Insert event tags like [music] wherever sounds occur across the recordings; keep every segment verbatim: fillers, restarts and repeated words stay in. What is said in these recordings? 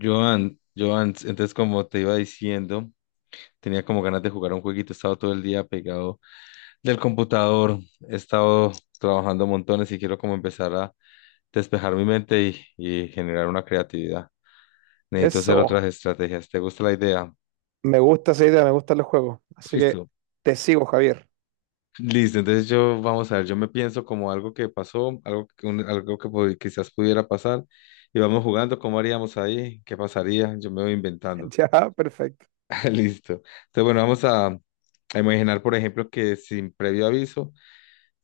Joan, Joan, entonces como te iba diciendo, tenía como ganas de jugar un jueguito, he estado todo el día pegado del computador, he estado trabajando montones y quiero como empezar a despejar mi mente y, y generar una creatividad. Necesito hacer otras Eso. estrategias. ¿Te gusta la idea? Me gusta esa idea, me gustan los juegos. Así que Listo. te sigo, Javier. [laughs] Listo, entonces yo, vamos a ver, yo me pienso como algo que pasó, algo, que- un- algo que pod- quizás pudiera pasar y vamos jugando, ¿cómo haríamos ahí? ¿Qué pasaría? Yo me voy inventando. Ya, perfecto. [laughs] Listo. Entonces, bueno, vamos a, a imaginar, por ejemplo, que sin previo aviso,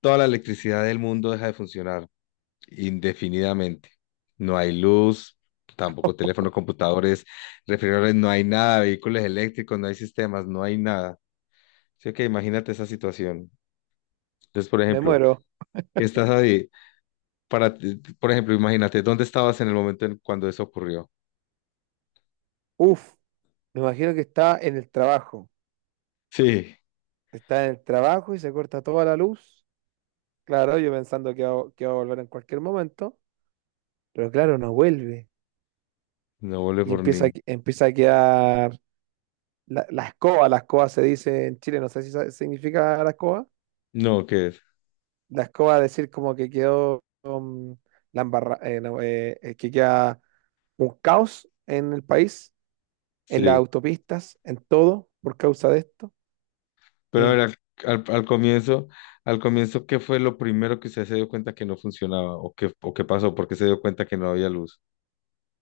toda la electricidad del mundo deja de funcionar indefinidamente. No hay luz, tampoco teléfono, computadores, refrigeradores, no hay nada, vehículos eléctricos, no hay sistemas, no hay nada. Así que imagínate esa situación. Entonces, por Me ejemplo, muero. estás ahí, para, ti- por ejemplo, imagínate, ¿dónde estabas en el momento en cuando eso ocurrió? Uf, me imagino que está en el trabajo. Sí, Está en el trabajo y se corta toda la luz. Claro, yo pensando que va, que va a volver en cualquier momento. Pero claro, no vuelve. no volé Y por ni. empieza, a- que- empieza a quedar la, la escoba. La escoba se dice en Chile, no sé si sa- significa la escoba. No, ¿qué es? La escoba decir como que quedó um, la embarra- eh, no, eh, eh, que queda un caos en el país en las Sí. autopistas, en todo, por causa de esto. Pero a ver, Eh, al, al- al comienzo, al comienzo, ¿qué fue lo primero que usted se dio cuenta que no funcionaba? ¿O qué, o qué pasó? ¿Por qué se dio cuenta que no había luz?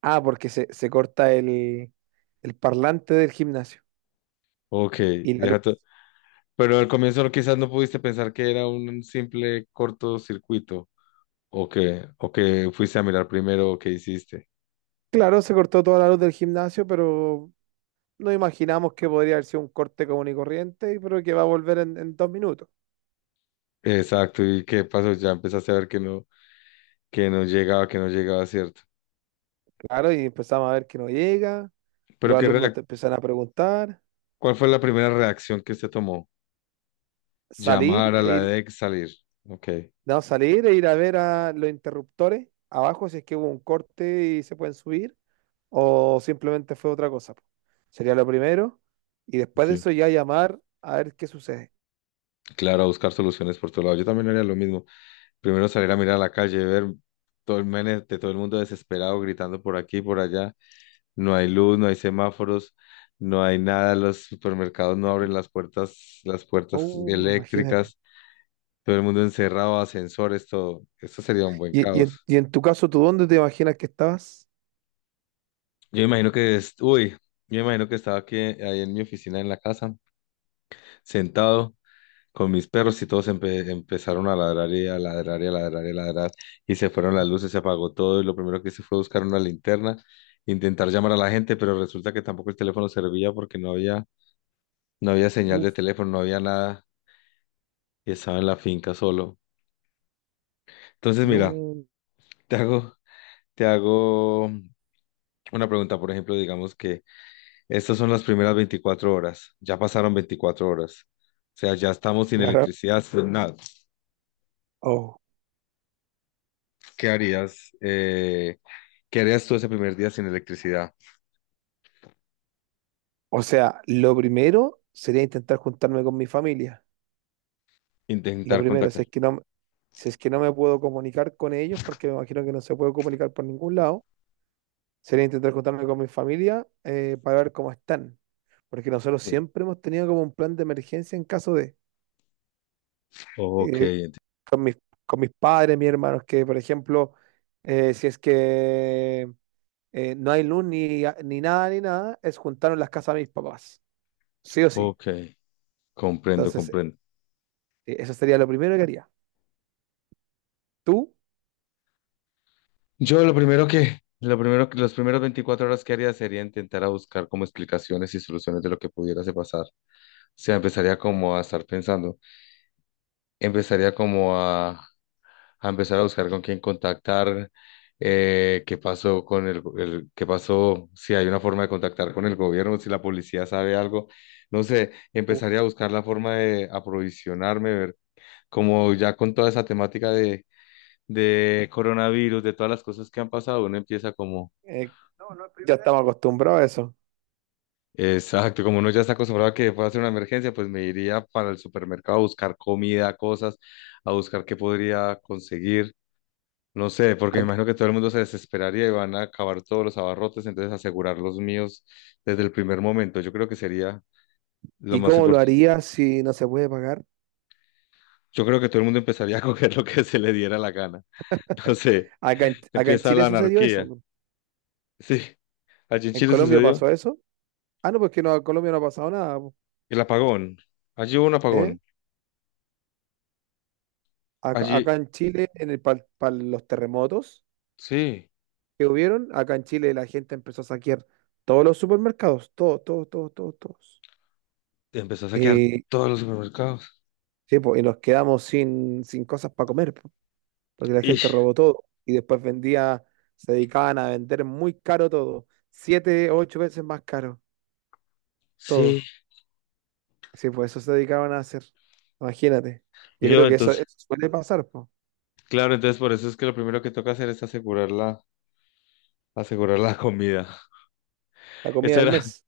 ah, porque se, se corta el, el parlante del gimnasio Ok. y la luz. ya to- Pero al comienzo no- quizás no pudiste pensar que era un simple cortocircuito. ¿O que, o que fuiste a mirar primero o qué hiciste? Claro, se cortó toda la luz del gimnasio, pero no imaginamos que podría haber sido un corte común y corriente, pero que va a volver en, en dos minutos. Exacto, ¿y qué pasó? Ya empezaste a ver que no, que no llegaba, que no llegaba, ¿cierto? Claro, y empezamos a ver que no llega, Pero los qué alumnos reac- te empiezan a preguntar, ¿Cuál fue la primera reacción que usted tomó? salir Llamar a la e ir, D E C, salir. Ok, no, salir e ir a ver a los interruptores abajo si es que hubo un corte y se pueden subir, o simplemente fue otra cosa. Po. Sería lo primero y después de sí. eso ya llamar a ver qué sucede. Claro, a buscar soluciones por todo lado. Yo también haría lo mismo. Primero salir a mirar a la calle, ver todo el mene de todo el mundo desesperado, gritando por aquí y por allá. No hay luz, no hay semáforos, no hay nada. Los supermercados no abren las puertas, las puertas Oh, imagínate. eléctricas. Todo el mundo encerrado, ascensores, todo. Esto sería un buen Y, y en, caos. y en tu caso, ¿tú dónde te imaginas que estabas? Yo imagino que es, uy, yo imagino que estaba aquí, ahí en mi oficina, en la casa, sentado con mis perros y todos empe- empezaron a ladrar y a ladrar y a ladrar y a ladrar y se fueron las luces, se apagó todo y lo primero que hice fue buscar una linterna, intentar llamar a la gente, pero resulta que tampoco el teléfono servía porque no había, no había señal de Uf, teléfono, no había nada y estaba en la finca solo. Entonces, mira, no. te hago, te hago una pregunta, por ejemplo, digamos que estas son las primeras veinticuatro horas, ya pasaron veinticuatro horas. O sea, ya estamos sin Claro. electricidad, sin nada. Oh. ¿Qué harías? Eh, ¿Qué harías tú ese primer día sin electricidad? O sea, lo primero sería intentar juntarme con mi familia. Lo Intentar primero, si contactar. es que no, si es que no me puedo comunicar con ellos, porque me imagino que no se puede comunicar por ningún lado, sería intentar juntarme con mi familia eh, para ver cómo están. Porque nosotros Sí. siempre hemos tenido como un plan de emergencia en caso de... Ok, eh, enti- con mis, con mis padres, mis hermanos, que por ejemplo, eh, si es que eh, no hay luz ni, ni nada, ni nada, es juntarnos las casas de mis papás, sí o sí. ok, comprendo, Entonces, comprendo. eh, eso sería lo primero que haría. ¿Tú? Yo lo primero que, lo primero que, los primeros veinticuatro horas que haría sería intentar a buscar como explicaciones y soluciones de lo que pudiera se pasar. O sea, empezaría como a estar pensando, empezaría como a, a empezar a buscar con quién contactar, eh, qué pasó con el, el- qué pasó, si hay una forma de contactar con el gobierno, si la policía sabe algo, no sé, empezaría Uf, a buscar la forma de aprovisionarme, ver, como ya con toda esa temática de, de coronavirus, de todas las cosas que han pasado, uno empieza como, eh, ya estamos acostumbrados a eso. exacto, como uno ya está acostumbrado a que pueda ser una emergencia, pues me iría para el supermercado a buscar comida, cosas, a buscar qué podría conseguir. No sé, porque me Ac- imagino que todo el mundo se desesperaría y van a acabar todos los abarrotes, entonces asegurar los míos desde el primer momento. Yo creo que sería lo ¿Y más cómo lo importante. harías si no se puede pagar? Yo creo que todo el mundo empezaría a [laughs] coger lo que se le diera la gana. [laughs] No sé, Acá en, acá en empieza Chile la sucedió eso. anarquía. Po. Sí, allí en ¿En Chile Colombia sucedió pasó eso? Ah, no, pues que no, en Colombia no ha pasado nada. Po. el apagón. Allí hubo un ¿Eh? apagón. Acá, Allí, acá en Chile, en el, para los terremotos, sí, que hubieron, acá en Chile la gente empezó a saquear todos los supermercados, todos, todos, todos, todos, todos. empezó a saquear Y, todos los supermercados. sí, po, y nos quedamos sin, sin cosas para comer, po, porque la gente Ish, robó todo y después vendía, se dedicaban a vender muy caro todo, siete, ocho veces más caro sí, todo. Sí, pues eso se dedicaban a hacer, imagínate. Yo yo creo que eso, entonces, eso suele pasar, po, claro, entonces por eso es que lo primero que toca hacer es asegurar la, asegurar la comida. la [laughs] comida Eso del era. mes.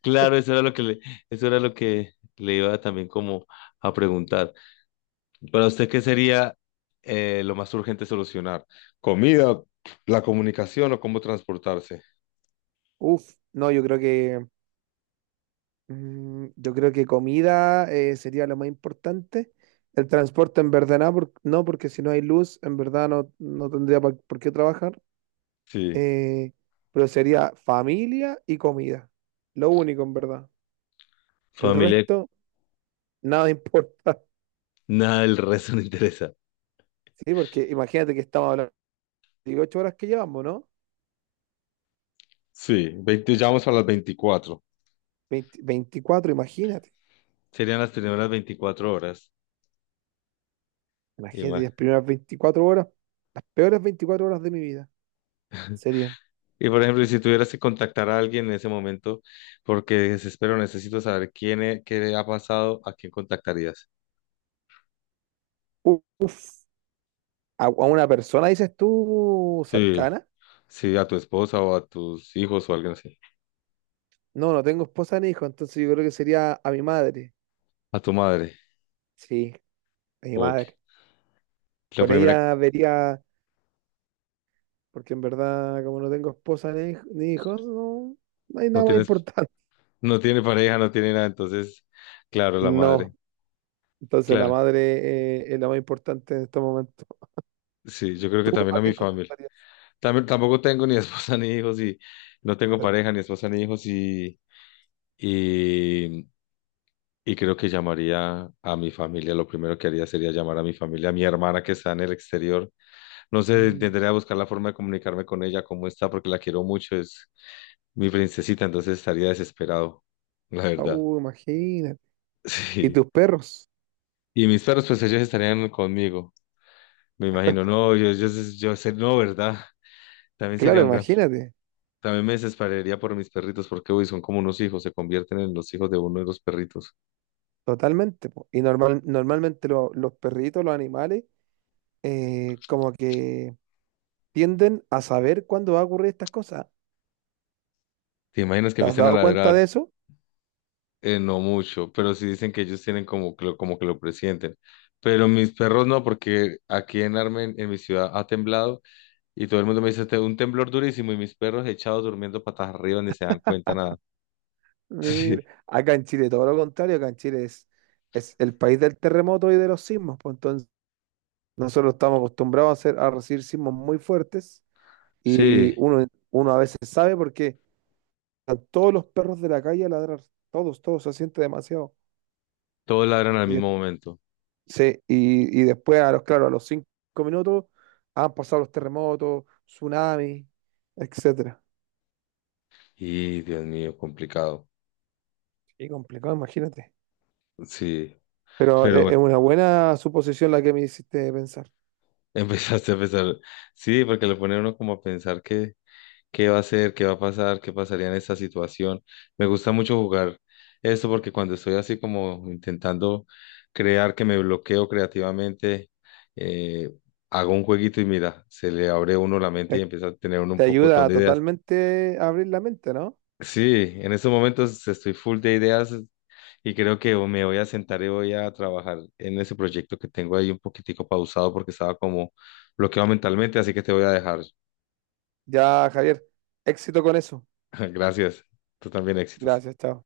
Claro, eso era lo que le, eso era lo que le iba también como a preguntar. Para usted, ¿qué sería eh, lo más urgente solucionar? ¿Comida, la comunicación o cómo transportarse? Uf, no, yo creo que Mm, yo creo que comida eh, sería lo más importante. El transporte en verdad no, por- no, porque si no hay luz, en verdad no, no tendría pa- por qué trabajar. Sí, Eh, pero sería familia y comida. Lo único, en verdad. El familia, resto, nada importa. [laughs] nada del resto no interesa. Sí, porque imagínate que estamos hablando de dieciocho horas que llevamos, ¿no? Sí, veinte, ya vamos a las veinticuatro. Veinte veinticuatro imagínate. Serían las primeras veinticuatro horas. Y, Imagínate ma- las primeras veinticuatro horas, las peores veinticuatro horas de mi vida serían. y, por ejemplo, si tuvieras que contactar a alguien en ese momento, porque desespero, necesito saber quién es, qué le ha pasado, ¿a quién contactarías? Uf, a, a una persona, dices tú, Sí. cercana. Sí, a tu esposa o a tus hijos o alguien así. No, no tengo esposa ni hijo, entonces yo creo que sería a mi madre. A tu madre. Sí, a mi Ok. madre. La Con primera, ella vería, porque en verdad, como no tengo esposa ni, hij- ni hijos, no, no hay no nada más tienes, importante. [laughs] no tiene pareja, no tiene nada, entonces, claro, la madre. No, entonces la Claro. madre eh, es la más importante en este momento. Sí, yo creo que ¿Tú también a a mi quién familia. contactarías? También, tampoco tengo ni [laughs] esposa ni hijos y no tengo [laughs] pareja, ni esposa ni hijos y, y, y creo que llamaría a mi familia. Lo primero que haría sería llamar a mi familia, a mi hermana que está en el exterior. No sé, Mm. intentaré buscar la forma de comunicarme con ella, cómo está, porque la quiero mucho. Es mi princesita, entonces estaría desesperado, la Ah, verdad. uh, [laughs] imagínate. ¿Y Sí. tus perros? Y mis perros, pues ellos estarían conmigo, me imagino. No, yo, yo, yo sé, no, ¿verdad? [laughs] También sería Claro, un gran... imagínate. También me desesperaría por mis perritos, porque uy, son como unos hijos, se convierten en los hijos de uno de los perritos. Totalmente. Po. Y normal, normalmente lo- los perritos, los animales, eh, como que tienden a saber cuándo va a ocurrir estas cosas. ¿Te imaginas que ¿Te has empiezan a dado cuenta de ladrar? eso? Eh, no mucho, pero sí dicen que ellos tienen como que lo, como que lo presienten. Pero mis perros no, porque aquí en Armen, en mi ciudad, ha temblado y todo el mundo me dice, "Te- un temblor durísimo y mis perros echados durmiendo patas arriba ni se dan cuenta". Sí, Mira, acá en Chile todo lo contrario, acá en Chile es, es el país del terremoto y de los sismos, pues entonces nosotros estamos acostumbrados a, hacer, a recibir sismos muy fuertes y sí, uno, uno a veces sabe porque están todos los perros de la calle a ladrar, todos, todos, se siente demasiado. todos ladran al Y, de- mismo momento. sí, y, y después, a los, claro, a los cinco minutos han pasado los terremotos, tsunamis, etcétera. Y Dios mío, complicado. Y complicado, imagínate. Sí, Pero pero e- es bueno, una buena suposición la que me hiciste pensar. [laughs] empezaste a pensar. Sí, porque lo pone a uno como a pensar qué, qué va a hacer, qué va a pasar, qué pasaría en esta situación. Me gusta mucho jugar esto porque cuando estoy así como intentando crear que me bloqueo creativamente, eh, hago un jueguito y mira, se le abre a uno la mente y Eh, empieza a tener uno Te un pocotón ayuda de ideas. totalmente a abrir la mente, ¿no? Sí, en estos momentos estoy full de ideas. Y creo que me voy a sentar y voy a trabajar en ese proyecto que tengo ahí un poquitico pausado porque estaba como bloqueado mentalmente, así que te voy a dejar. Ya, Javier, éxito con eso. [laughs] Gracias. Tú también éxitos. Gracias, chao.